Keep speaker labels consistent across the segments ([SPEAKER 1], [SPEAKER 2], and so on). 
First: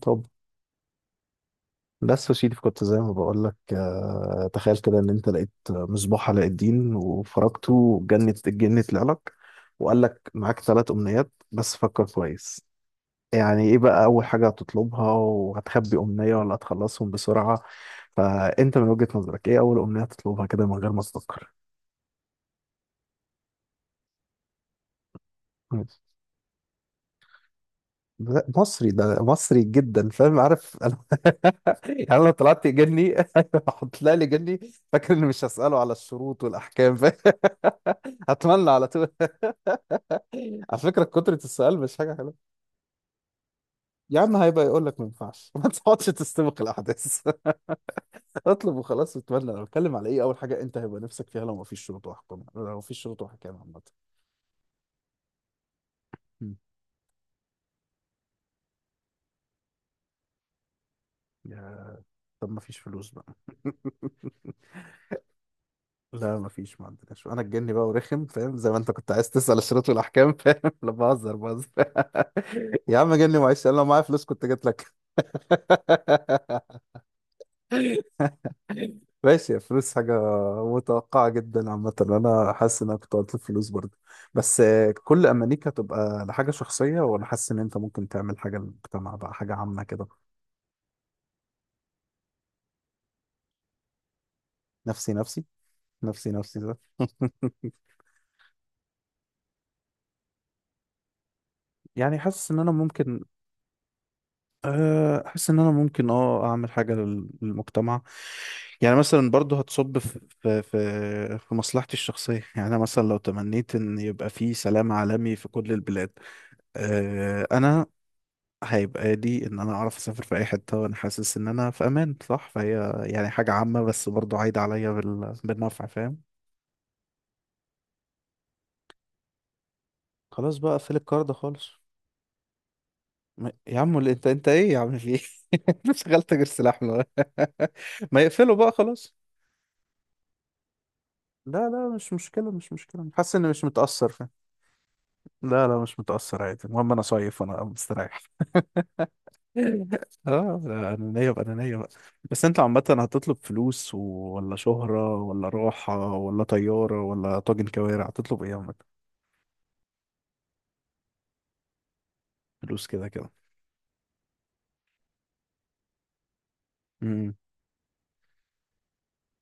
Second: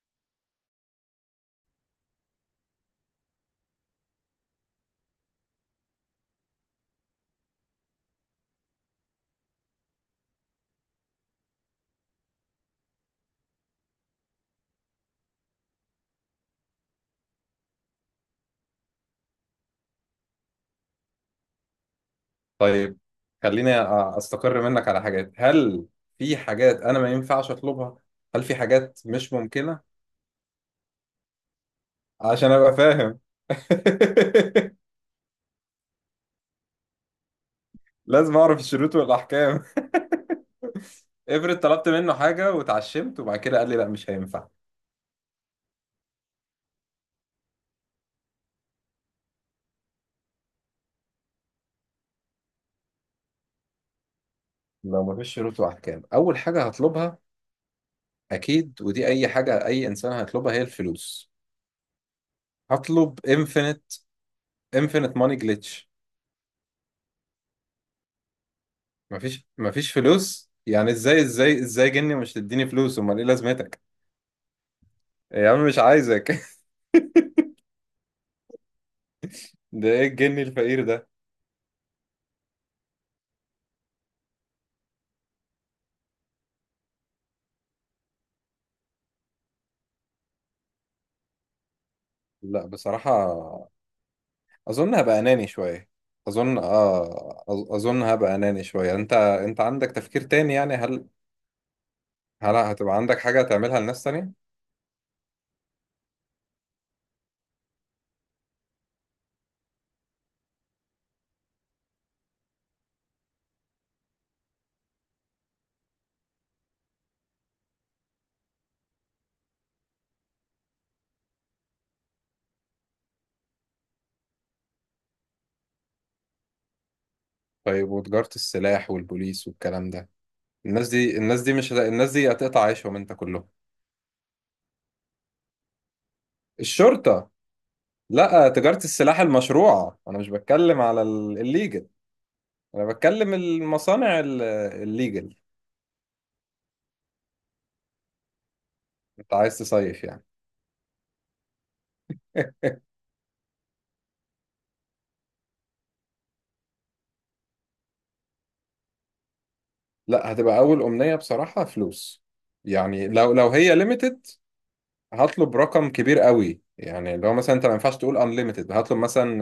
[SPEAKER 1] طب، بس يا سيدي كنت زي ما بقول لك، تخيل كده ان انت لقيت مصباح علاء الدين وفرجته وجنت الجن طلع لك وقال لك معاك 3 أمنيات، بس فكر كويس. يعني ايه بقى اول حاجه هتطلبها وهتخبي امنيه، ولا هتخلصهم بسرعه؟ فانت من وجهه نظرك ايه اول امنيه هتطلبها كده من غير ما تفكر؟
[SPEAKER 2] طيب. خليني استقر منك على حاجات. هل في حاجات انا ما ينفعش اطلبها؟ هل
[SPEAKER 1] لا،
[SPEAKER 2] في
[SPEAKER 1] مصري
[SPEAKER 2] حاجات
[SPEAKER 1] ده
[SPEAKER 2] مش
[SPEAKER 1] مصري
[SPEAKER 2] ممكنة؟
[SPEAKER 1] جدا، فاهم، عارف انا. يعني انا لو
[SPEAKER 2] عشان
[SPEAKER 1] طلعت
[SPEAKER 2] ابقى
[SPEAKER 1] جني
[SPEAKER 2] فاهم.
[SPEAKER 1] هحط لي جني، فاكر اني مش هساله على الشروط والاحكام، فاهم.
[SPEAKER 2] لازم اعرف
[SPEAKER 1] هتملى على
[SPEAKER 2] الشروط
[SPEAKER 1] طول.
[SPEAKER 2] والاحكام.
[SPEAKER 1] على فكرة كترة
[SPEAKER 2] افرض
[SPEAKER 1] السؤال
[SPEAKER 2] طلبت
[SPEAKER 1] مش
[SPEAKER 2] منه
[SPEAKER 1] حاجة حلوة.
[SPEAKER 2] حاجة واتعشمت وبعد كده قال لي لا مش
[SPEAKER 1] يا عم
[SPEAKER 2] هينفع.
[SPEAKER 1] هيبقى يقول لك ما ينفعش. ما تقعدش تستبق الأحداث. اطلب وخلاص. وتملى أنا بتكلم على إيه، أول حاجة أنت هيبقى نفسك فيها لو ما فيش شروط وأحكام، لو ما فيش شروط وأحكام عامة.
[SPEAKER 2] لو ما فيش شروط واحكام اول
[SPEAKER 1] مم.
[SPEAKER 2] حاجة هطلبها اكيد، ودي اي حاجة اي انسان هيطلبها هي الفلوس.
[SPEAKER 1] يا طب ما فيش فلوس
[SPEAKER 2] هطلب
[SPEAKER 1] بقى.
[SPEAKER 2] انفينيت. انفينيت ماني جلitch.
[SPEAKER 1] لا ما فيش، ما عندناش. أنا الجني بقى ورخم، فاهم، زي ما أنت كنت عايز
[SPEAKER 2] مفيش
[SPEAKER 1] تسأل الشروط
[SPEAKER 2] مفيش
[SPEAKER 1] والأحكام،
[SPEAKER 2] فلوس؟
[SPEAKER 1] فاهم. لا
[SPEAKER 2] يعني ازاي
[SPEAKER 1] بهزر
[SPEAKER 2] ازاي
[SPEAKER 1] بهزر.
[SPEAKER 2] ازاي جني ومش تديني
[SPEAKER 1] يا
[SPEAKER 2] فلوس؟
[SPEAKER 1] عم
[SPEAKER 2] امال ايه
[SPEAKER 1] جني، معلش، أنا
[SPEAKER 2] لازمتك؟
[SPEAKER 1] لو معايا فلوس كنت جيت لك.
[SPEAKER 2] يا عم مش عايزك.
[SPEAKER 1] ماشي،
[SPEAKER 2] ده
[SPEAKER 1] الفلوس
[SPEAKER 2] ايه
[SPEAKER 1] حاجة
[SPEAKER 2] الجن الفقير ده؟
[SPEAKER 1] متوقعة جدا. عامة أنا حاسس إن أنا كنت قلت الفلوس برضه، بس كل أمانيك هتبقى لحاجة شخصية، وأنا حاسس إن أنت ممكن تعمل حاجة للمجتمع بقى، حاجة عامة كده.
[SPEAKER 2] لا بصراحة اظن
[SPEAKER 1] نفسي
[SPEAKER 2] هبقى
[SPEAKER 1] نفسي،
[SPEAKER 2] اناني شوية.
[SPEAKER 1] نفسي
[SPEAKER 2] اظن
[SPEAKER 1] نفسي ده.
[SPEAKER 2] اه. اظن هبقى اناني شوية. انت عندك تفكير تاني يعني؟ هل
[SPEAKER 1] يعني حاسس
[SPEAKER 2] هل
[SPEAKER 1] إن أنا
[SPEAKER 2] هتبقى عندك
[SPEAKER 1] ممكن،
[SPEAKER 2] حاجة تعملها لناس تانية؟
[SPEAKER 1] حاسس إن أنا ممكن أعمل حاجة للمجتمع. يعني مثلا برضه هتصب في مصلحتي الشخصية. يعني أنا مثلا لو تمنيت إن يبقى في سلام عالمي في كل البلاد، انا هيبقى لي ان انا اعرف اسافر في اي حته وانا حاسس ان انا في امان. صح، فهي يعني حاجه عامه بس برضو عايده عليا بالنفع، فاهم.
[SPEAKER 2] طيب، وتجارة السلاح والبوليس والكلام ده؟
[SPEAKER 1] خلاص بقى،
[SPEAKER 2] الناس
[SPEAKER 1] اقفل
[SPEAKER 2] دي
[SPEAKER 1] الكارد
[SPEAKER 2] الناس دي
[SPEAKER 1] خالص.
[SPEAKER 2] مش هت- الناس دي هتقطع عيشهم انت كلهم.
[SPEAKER 1] يا عم اللي انت ايه يا عم، في ايه؟ مش شغلت غير سلاح له.
[SPEAKER 2] الشرطة.
[SPEAKER 1] ما
[SPEAKER 2] لا،
[SPEAKER 1] يقفله بقى
[SPEAKER 2] تجارة
[SPEAKER 1] خلاص.
[SPEAKER 2] السلاح المشروعة، انا مش بتكلم على
[SPEAKER 1] لا
[SPEAKER 2] الليجل.
[SPEAKER 1] لا، مش مشكله، مش
[SPEAKER 2] انا
[SPEAKER 1] مشكله،
[SPEAKER 2] بتكلم
[SPEAKER 1] حاسس اني مش متاثر،
[SPEAKER 2] المصانع
[SPEAKER 1] فاهم.
[SPEAKER 2] الليجل.
[SPEAKER 1] لا لا، مش متاثر، عادي. المهم انا صايف وانا مستريح.
[SPEAKER 2] انت عايز تصيف يعني؟
[SPEAKER 1] اه لا، انانيه بقى، انانيه بقى. بس انت عامه هتطلب فلوس ولا شهره ولا راحه ولا طياره ولا طاجن كوارع؟ هتطلب ايه عامه؟
[SPEAKER 2] لا، هتبقى اول امنيه بصراحه فلوس.
[SPEAKER 1] فلوس كده
[SPEAKER 2] يعني
[SPEAKER 1] كده.
[SPEAKER 2] لو هي ليميتد هطلب رقم كبير قوي. يعني
[SPEAKER 1] امم
[SPEAKER 2] لو مثلا انت ما ينفعش تقول انليميتد، هطلب مثلا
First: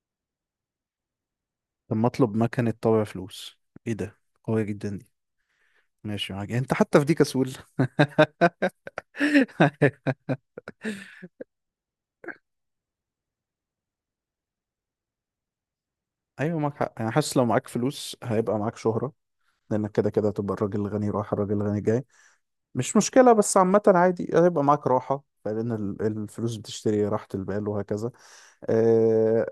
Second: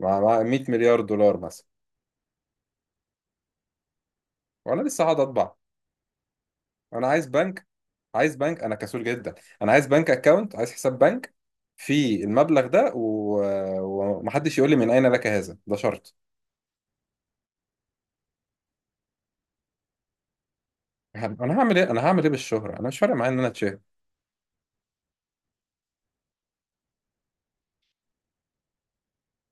[SPEAKER 2] مع 100 مليار دولار مثلا.
[SPEAKER 1] طب ما اطلب مكنه طابع فلوس؟ ايه ده؟ قويه
[SPEAKER 2] وانا
[SPEAKER 1] جدا
[SPEAKER 2] لسه
[SPEAKER 1] دي.
[SPEAKER 2] هقعد اطبع؟
[SPEAKER 1] ماشي، معاك، انت حتى في
[SPEAKER 2] انا
[SPEAKER 1] دي
[SPEAKER 2] عايز
[SPEAKER 1] كسول.
[SPEAKER 2] بنك. عايز بنك، انا كسول جدا. انا عايز بنك اكاونت، عايز حساب بنك في المبلغ ده، و... ومحدش يقول لي من اين لك هذا، ده شرط.
[SPEAKER 1] ايوه معاك حق، انا حاسس لو معاك فلوس هيبقى معاك شهره، لانك كده كده هتبقى الراجل الغني رايح، الراجل
[SPEAKER 2] انا هعمل
[SPEAKER 1] الغني
[SPEAKER 2] ايه انا
[SPEAKER 1] جاي.
[SPEAKER 2] هعمل ايه بالشهره، انا
[SPEAKER 1] مش
[SPEAKER 2] مش فارق
[SPEAKER 1] مشكلة،
[SPEAKER 2] معايا ان انا
[SPEAKER 1] بس
[SPEAKER 2] اتشهر.
[SPEAKER 1] عامة عادي هيبقى معاك راحة، لأن الفلوس بتشتري راحة البال وهكذا. أه،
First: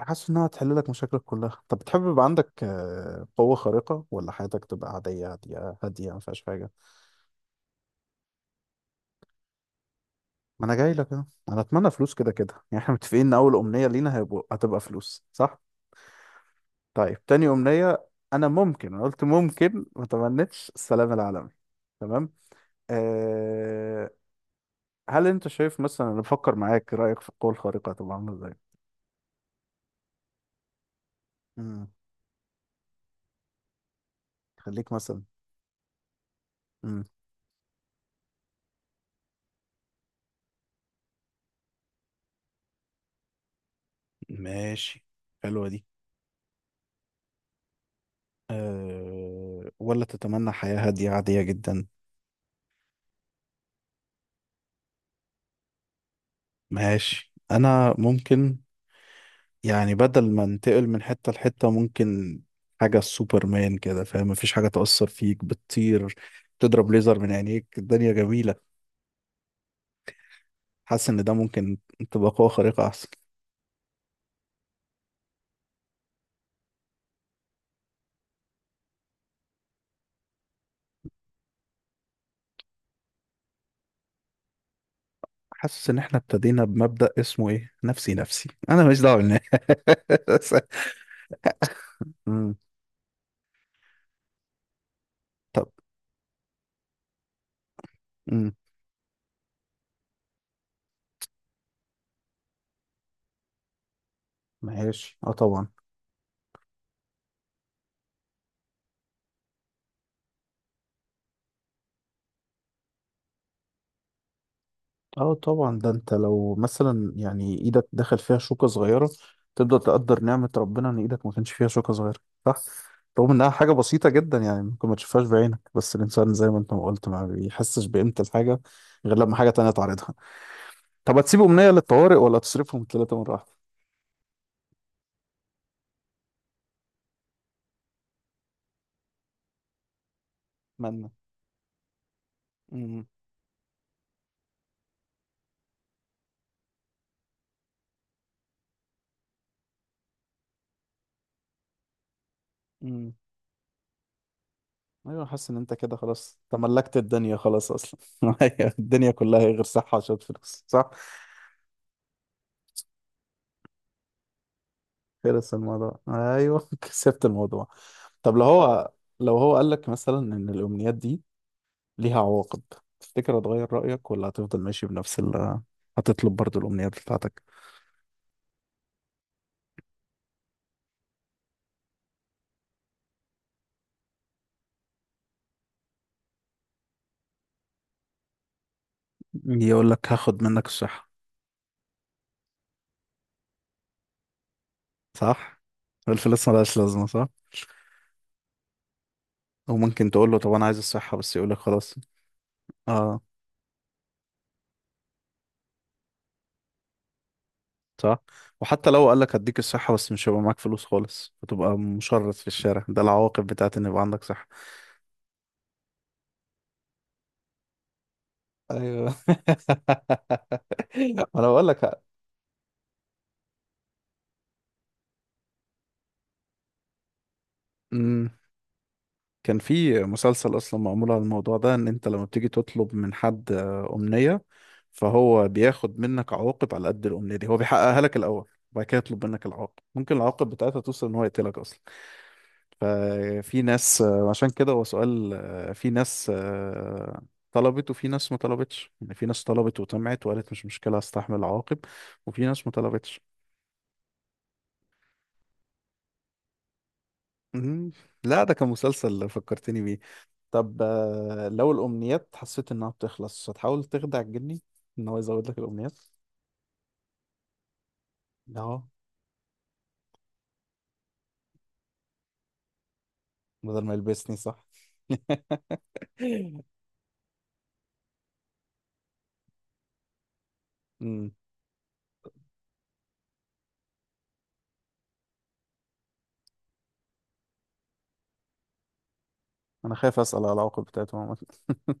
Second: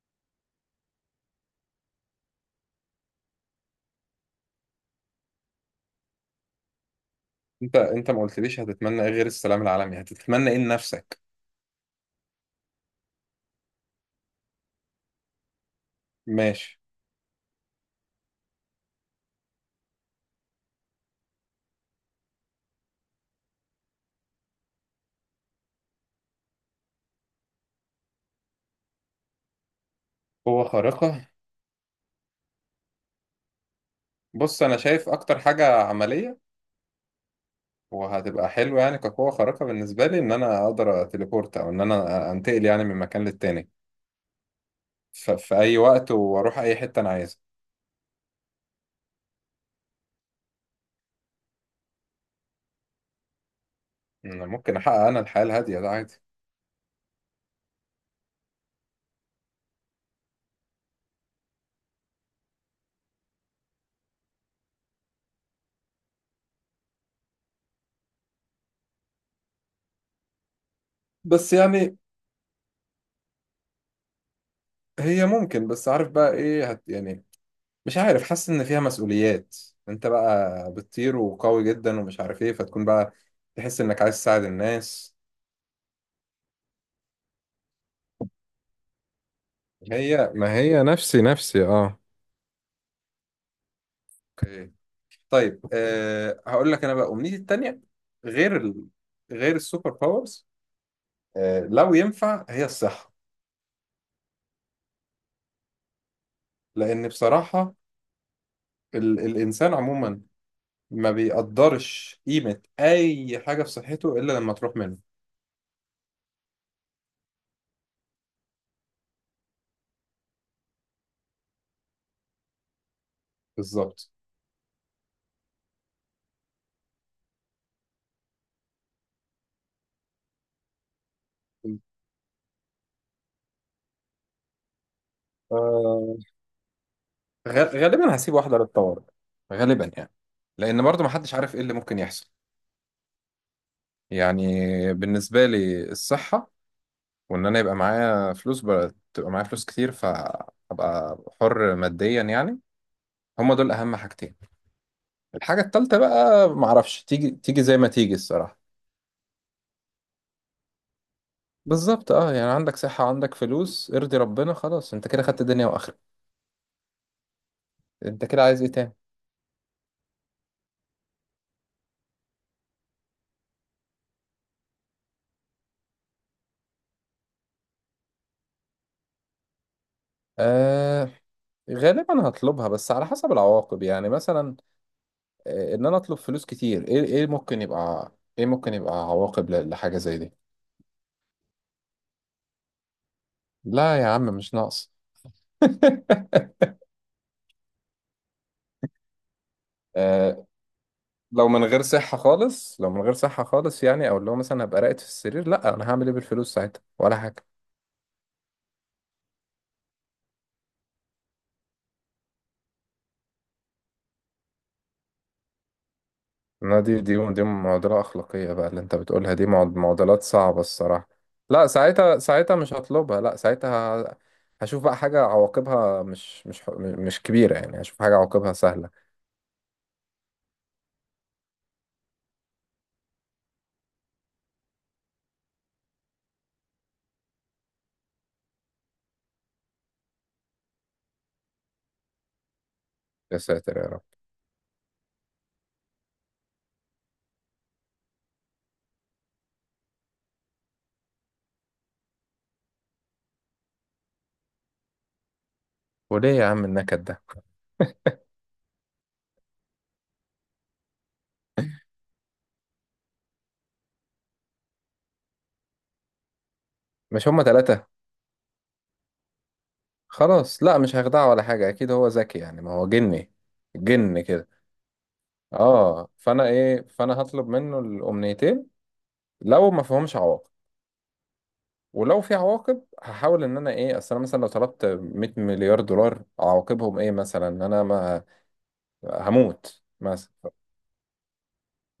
[SPEAKER 1] حاسس إنها هتحل لك مشاكلك كلها. طب بتحب يبقى عندك قوة خارقة، ولا حياتك تبقى عادية هادية هادية، ما فيهاش حاجة؟
[SPEAKER 2] انت ما قلتليش هتتمنى ايه غير السلام العالمي. هتتمنى ايه
[SPEAKER 1] ما أنا جاي لك
[SPEAKER 2] لنفسك؟
[SPEAKER 1] أهو، أنا أتمنى فلوس كده كده. يعني إحنا متفقين إن أول أمنية لينا هتبقى فلوس، صح؟
[SPEAKER 2] ماشي.
[SPEAKER 1] طيب، تاني أمنية. أنا قلت ممكن ما تمنيتش السلام العالمي. تمام. أه، هل أنت شايف مثلا، أنا بفكر معاك، رأيك في القوة الخارقة هتبقى عاملة إزاي؟
[SPEAKER 2] قوة خارقة.
[SPEAKER 1] مم.
[SPEAKER 2] بص انا
[SPEAKER 1] خليك
[SPEAKER 2] شايف
[SPEAKER 1] مثلا.
[SPEAKER 2] اكتر حاجه عمليه
[SPEAKER 1] مم.
[SPEAKER 2] وهتبقى حلوه، يعني كقوه خارقه بالنسبه لي، ان انا اقدر اتليبورت او ان انا انتقل يعني من مكان للتاني
[SPEAKER 1] ماشي.
[SPEAKER 2] في
[SPEAKER 1] حلوة
[SPEAKER 2] اي
[SPEAKER 1] دي.
[SPEAKER 2] وقت، واروح اي حته انا عايزها.
[SPEAKER 1] ولا تتمنى حياة هادية عادية جدا؟
[SPEAKER 2] أنا ممكن احقق انا الحياه الهاديه ده عادي.
[SPEAKER 1] ماشي، أنا ممكن، يعني بدل ما انتقل من حتة لحتة، ممكن حاجة سوبرمان كده، فاهم، مفيش حاجة تأثر فيك، بتطير، تضرب ليزر من عينيك، الدنيا جميلة. حاسس إن ده
[SPEAKER 2] بس
[SPEAKER 1] ممكن،
[SPEAKER 2] يعني
[SPEAKER 1] تبقى قوة خارقة أحسن.
[SPEAKER 2] هي ممكن، بس عارف بقى ايه يعني، مش عارف، حاسس ان فيها مسؤوليات. انت بقى بتطير وقوي جدا ومش عارف ايه، فتكون بقى تحس انك عايز تساعد الناس.
[SPEAKER 1] حاسس إن إحنا ابتدينا بمبدأ اسمه إيه، نفسي نفسي، أنا ماليش دعوة بالناس.
[SPEAKER 2] هي ما هي نفسي نفسي اه.
[SPEAKER 1] مم.
[SPEAKER 2] طيب
[SPEAKER 1] طب.
[SPEAKER 2] أه هقول لك انا بقى امنيتي التانية،
[SPEAKER 1] مم.
[SPEAKER 2] غير ال... غير السوبر باورز. أه لو ينفع هي الصحة.
[SPEAKER 1] ماشي، اه طبعا.
[SPEAKER 2] لان بصراحة ال... الانسان عموما ما بيقدرش قيمة اي حاجة في صحته الا لما تروح منه.
[SPEAKER 1] اه طبعا، ده انت لو مثلا يعني ايدك دخل فيها شوكة صغيرة، تبدأ تقدر نعمة ربنا ان ايدك ما كانش فيها شوكة صغيرة. صح؟ رغم انها حاجة بسيطة
[SPEAKER 2] بالظبط.
[SPEAKER 1] جدا، يعني ممكن ما تشوفهاش بعينك، بس الانسان زي ما انت ما قلت، ما بيحسش بقيمة الحاجة غير لما حاجة تانية تعرضها. طب هتسيب امنية للطوارئ، ولا تصرفهم ثلاثة مرة واحدة؟
[SPEAKER 2] آه، غالبا هسيب واحدة للطوارئ. غالبا يعني. لأن برضو
[SPEAKER 1] اتمنى.
[SPEAKER 2] محدش عارف إيه اللي ممكن يحصل.
[SPEAKER 1] امم
[SPEAKER 2] يعني بالنسبة لي الصحة، وإن أنا يبقى معايا فلوس بقى، تبقى معايا فلوس كتير فأبقى حر ماديا يعني.
[SPEAKER 1] امم
[SPEAKER 2] هما دول اهم حاجتين.
[SPEAKER 1] ايوه، حاسس ان
[SPEAKER 2] الحاجه
[SPEAKER 1] انت كده
[SPEAKER 2] التالتة
[SPEAKER 1] خلاص
[SPEAKER 2] بقى
[SPEAKER 1] تملكت
[SPEAKER 2] معرفش، تيجي
[SPEAKER 1] الدنيا،
[SPEAKER 2] تيجي
[SPEAKER 1] خلاص
[SPEAKER 2] زي ما
[SPEAKER 1] اصلا.
[SPEAKER 2] تيجي الصراحه.
[SPEAKER 1] أيوة، الدنيا كلها هي غير صحة عشان فلوس، صح؟
[SPEAKER 2] بالظبط اه. يعني عندك صحه، عندك فلوس، ارضي ربنا خلاص. انت كده خدت
[SPEAKER 1] خلص
[SPEAKER 2] دنيا
[SPEAKER 1] الموضوع،
[SPEAKER 2] واخره.
[SPEAKER 1] ايوه. كسبت الموضوع.
[SPEAKER 2] انت
[SPEAKER 1] طب
[SPEAKER 2] كده
[SPEAKER 1] لو
[SPEAKER 2] عايز ايه
[SPEAKER 1] هو
[SPEAKER 2] تاني؟
[SPEAKER 1] لو هو قال لك مثلا ان الامنيات دي ليها عواقب، تفتكر هتغير رايك ولا هتفضل ماشي بنفس هتطلب برضو الامنيات بتاعتك؟
[SPEAKER 2] آه غالبا هطلبها، بس على حسب العواقب. يعني مثلا ان انا اطلب فلوس كتير، ايه ممكن يبقى عواقب
[SPEAKER 1] يقول
[SPEAKER 2] لحاجه
[SPEAKER 1] لك
[SPEAKER 2] زي دي.
[SPEAKER 1] هاخد منك الصحه.
[SPEAKER 2] لا يا عم مش ناقص.
[SPEAKER 1] صح. الفلوس ملهاش لازمه، صح. وممكن تقول له
[SPEAKER 2] آه.
[SPEAKER 1] طب انا عايز الصحه بس،
[SPEAKER 2] لو
[SPEAKER 1] يقول لك
[SPEAKER 2] من غير
[SPEAKER 1] خلاص.
[SPEAKER 2] صحة خالص لو من غير
[SPEAKER 1] اه،
[SPEAKER 2] صحة خالص يعني، او لو مثلا هبقى راقد في السرير، لا انا هعمل ايه بالفلوس ساعتها؟ ولا حاجة.
[SPEAKER 1] صح. وحتى لو قال لك هديك الصحه بس مش هيبقى معاك فلوس خالص، هتبقى مشرد في الشارع، ده العواقب بتاعت ان يبقى عندك صحه.
[SPEAKER 2] لا دي معضلة أخلاقية بقى اللي أنت
[SPEAKER 1] ايوه.
[SPEAKER 2] بتقولها. دي معضلات صعبة الصراحة.
[SPEAKER 1] انا بقول
[SPEAKER 2] لا
[SPEAKER 1] لك.
[SPEAKER 2] ساعتها مش هطلبها، لا ساعتها هشوف بقى حاجة عواقبها مش كبيرة. يعني هشوف حاجة
[SPEAKER 1] امم
[SPEAKER 2] عواقبها سهلة.
[SPEAKER 1] كان في مسلسل اصلا معمول على الموضوع ده، ان انت لما بتيجي تطلب من حد امنية، فهو بياخد منك عواقب على قد الامنية دي. هو بيحققها لك الاول وبعد كده يطلب منك العواقب، ممكن العواقب بتاعتها توصل ان هو يقتلك اصلا.
[SPEAKER 2] يا
[SPEAKER 1] ففي
[SPEAKER 2] ساتر يا
[SPEAKER 1] ناس،
[SPEAKER 2] رب.
[SPEAKER 1] عشان كده هو سؤال، في ناس طلبت وفي ناس ما طلبتش. يعني في ناس طلبت وطمعت وقالت مش مشكلة هستحمل العواقب، وفي ناس ما طلبتش.
[SPEAKER 2] وليه يا عم النكد ده؟
[SPEAKER 1] مهم. لا ده كان مسلسل فكرتني. طب لو الأمنيات حسيت إنها بتخلص، هتحاول تخدع الجني إن هو يزود لك الأمنيات؟
[SPEAKER 2] مش هما تلاتة؟
[SPEAKER 1] أهو،
[SPEAKER 2] خلاص لا، مش هخدعه ولا حاجة، أكيد هو ذكي يعني ما هو جني.
[SPEAKER 1] بدل ما
[SPEAKER 2] جن
[SPEAKER 1] يلبسني،
[SPEAKER 2] كده.
[SPEAKER 1] صح.
[SPEAKER 2] اه فأنا هطلب منه الأمنيتين لو ما فيهمش عواقب.
[SPEAKER 1] أمم،
[SPEAKER 2] ولو في عواقب هحاول ان انا ايه. اصل انا مثلا لو طلبت 100 مليار دولار، عواقبهم ايه مثلا؟ ان انا ما هموت
[SPEAKER 1] أنا خايف
[SPEAKER 2] مثلا.
[SPEAKER 1] أسأل على العواقب بتاعته عامة.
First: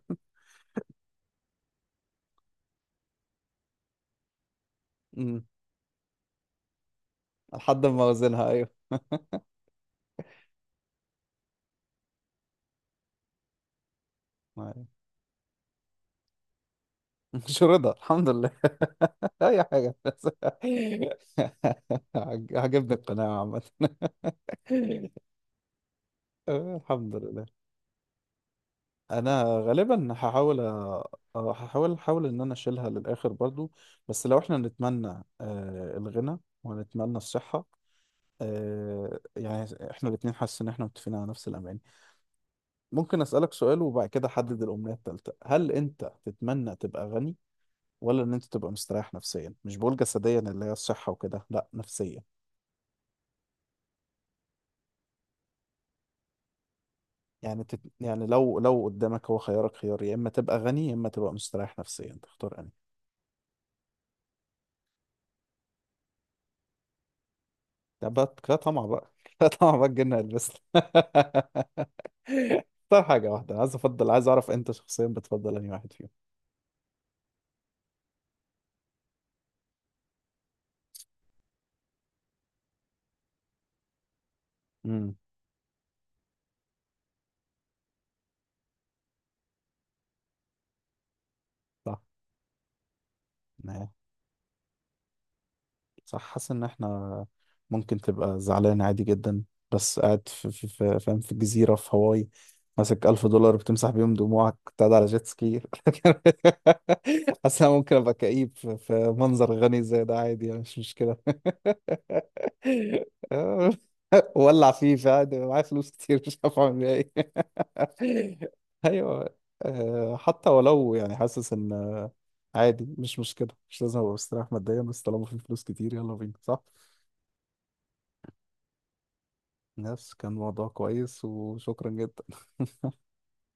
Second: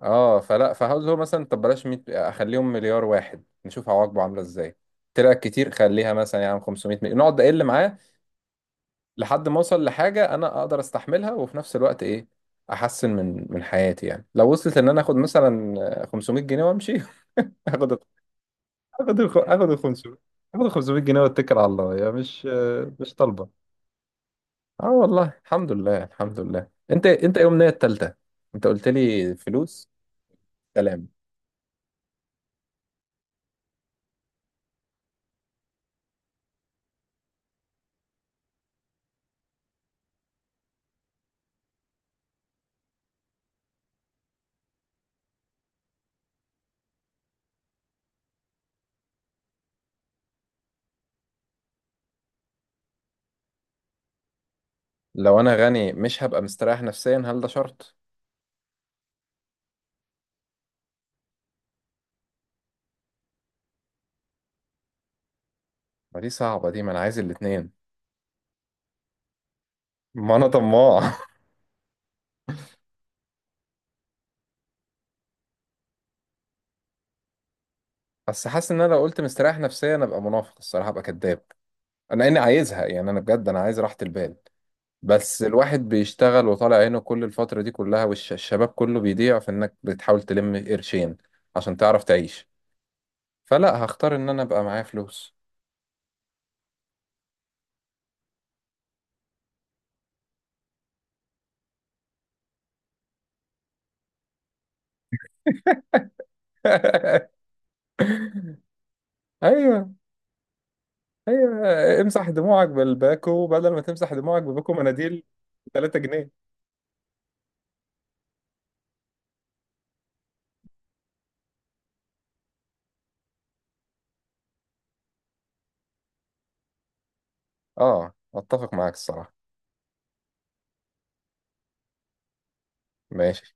[SPEAKER 2] اه فهقول له مثلا طب بلاش 100، اخليهم مليار واحد نشوف عواقبه عامله ازاي. طلع
[SPEAKER 1] أمم،
[SPEAKER 2] كتير، خليها مثلا يعني 500 مليون، نقعد اقل
[SPEAKER 1] لحد
[SPEAKER 2] معاه،
[SPEAKER 1] ما أوزنها، أيوه.
[SPEAKER 2] لحد ما اوصل لحاجه انا اقدر استحملها وفي نفس الوقت ايه، احسن من حياتي. يعني لو وصلت
[SPEAKER 1] أيوه.
[SPEAKER 2] ان انا اخد مثلا 500 جنيه وامشي.
[SPEAKER 1] مش رضا
[SPEAKER 2] اخد
[SPEAKER 1] الحمد لله.
[SPEAKER 2] اخد ال-
[SPEAKER 1] أي
[SPEAKER 2] اخد ال
[SPEAKER 1] حاجة
[SPEAKER 2] 500.
[SPEAKER 1] بس.
[SPEAKER 2] اخد ال 500 جنيه واتكل على الله. يعني مش
[SPEAKER 1] عجبني
[SPEAKER 2] مش
[SPEAKER 1] القناعة
[SPEAKER 2] طالبه.
[SPEAKER 1] عامة.
[SPEAKER 2] اه والله، الحمد لله الحمد لله. انت
[SPEAKER 1] الحمد
[SPEAKER 2] انت
[SPEAKER 1] لله.
[SPEAKER 2] يوم النية التالتة انت قلت لي
[SPEAKER 1] انا
[SPEAKER 2] فلوس.
[SPEAKER 1] غالبا
[SPEAKER 2] سلام.
[SPEAKER 1] هحاول ان انا اشيلها للاخر برضو. بس لو احنا نتمنى الغنى، ونتمنى الصحة، يعني احنا الاتنين، حاسس ان احنا متفقين على نفس الاماني. ممكن اسألك سؤال وبعد كده احدد الامنية التالتة: هل انت تتمنى تبقى غني، ولا ان انت تبقى مستريح نفسيا؟ مش بقول جسديا اللي هي الصحة وكده، لا، نفسيا.
[SPEAKER 2] لو انا غني مش هبقى مستريح نفسيا، هل ده شرط؟
[SPEAKER 1] يعني لو قدامك هو خيارك، خيار يا اما تبقى غني يا اما تبقى مستريح نفسيا، تختار.
[SPEAKER 2] ما دي صعبة دي، ما انا عايز الاتنين.
[SPEAKER 1] ده بقى كده طمع بقى. كده طمع بقى، الجن
[SPEAKER 2] ما انا
[SPEAKER 1] هيلبسنا.
[SPEAKER 2] طماع.
[SPEAKER 1] اختار حاجة واحدة. عايز افضل، عايز اعرف انت شخصيا بتفضل انهي واحد فيهم؟
[SPEAKER 2] بس حاسس ان انا لو قلت مستريح نفسيا ابقى منافق الصراحة، ابقى كذاب. انا اني عايزها يعني، انا بجد انا عايز راحة البال.
[SPEAKER 1] امم.
[SPEAKER 2] بس الواحد بيشتغل وطالع عينه كل الفترة دي كلها، والشباب كله بيضيع في انك بتحاول تلم قرشين عشان
[SPEAKER 1] صح.
[SPEAKER 2] تعرف تعيش. فلا هختار ان انا ابقى معايا فلوس.
[SPEAKER 1] صح، حاسس ان احنا، ممكن تبقى زعلان عادي جدا، بس قاعد في في في فاهم، في جزيرة في هاواي، ماسك 1000 دولار بتمسح بيهم دموعك، بتقعد على جيت سكي. حاسس انا ممكن ابقى كئيب في منظر غني
[SPEAKER 2] ايوه.
[SPEAKER 1] زي ده، عادي يعني، مش مشكلة.
[SPEAKER 2] هي امسح دموعك بالباكو بدل ما تمسح دموعك
[SPEAKER 1] ولع
[SPEAKER 2] بباكو
[SPEAKER 1] فيه،
[SPEAKER 2] مناديل
[SPEAKER 1] فعلا معايا فلوس
[SPEAKER 2] 3
[SPEAKER 1] كتير
[SPEAKER 2] جنيه
[SPEAKER 1] مش عارف اعمل بيها ايه. ايوه. حتى ولو يعني، حاسس ان عادي، مش مشكلة، مش لازم أبقى مستريح ماديا، بس طالما في فلوس كتير، يلا بينا، صح؟
[SPEAKER 2] اه اتفق معاك الصراحة.
[SPEAKER 1] نفس كان موضوع كويس، وشكرا جدا.
[SPEAKER 2] ماشي.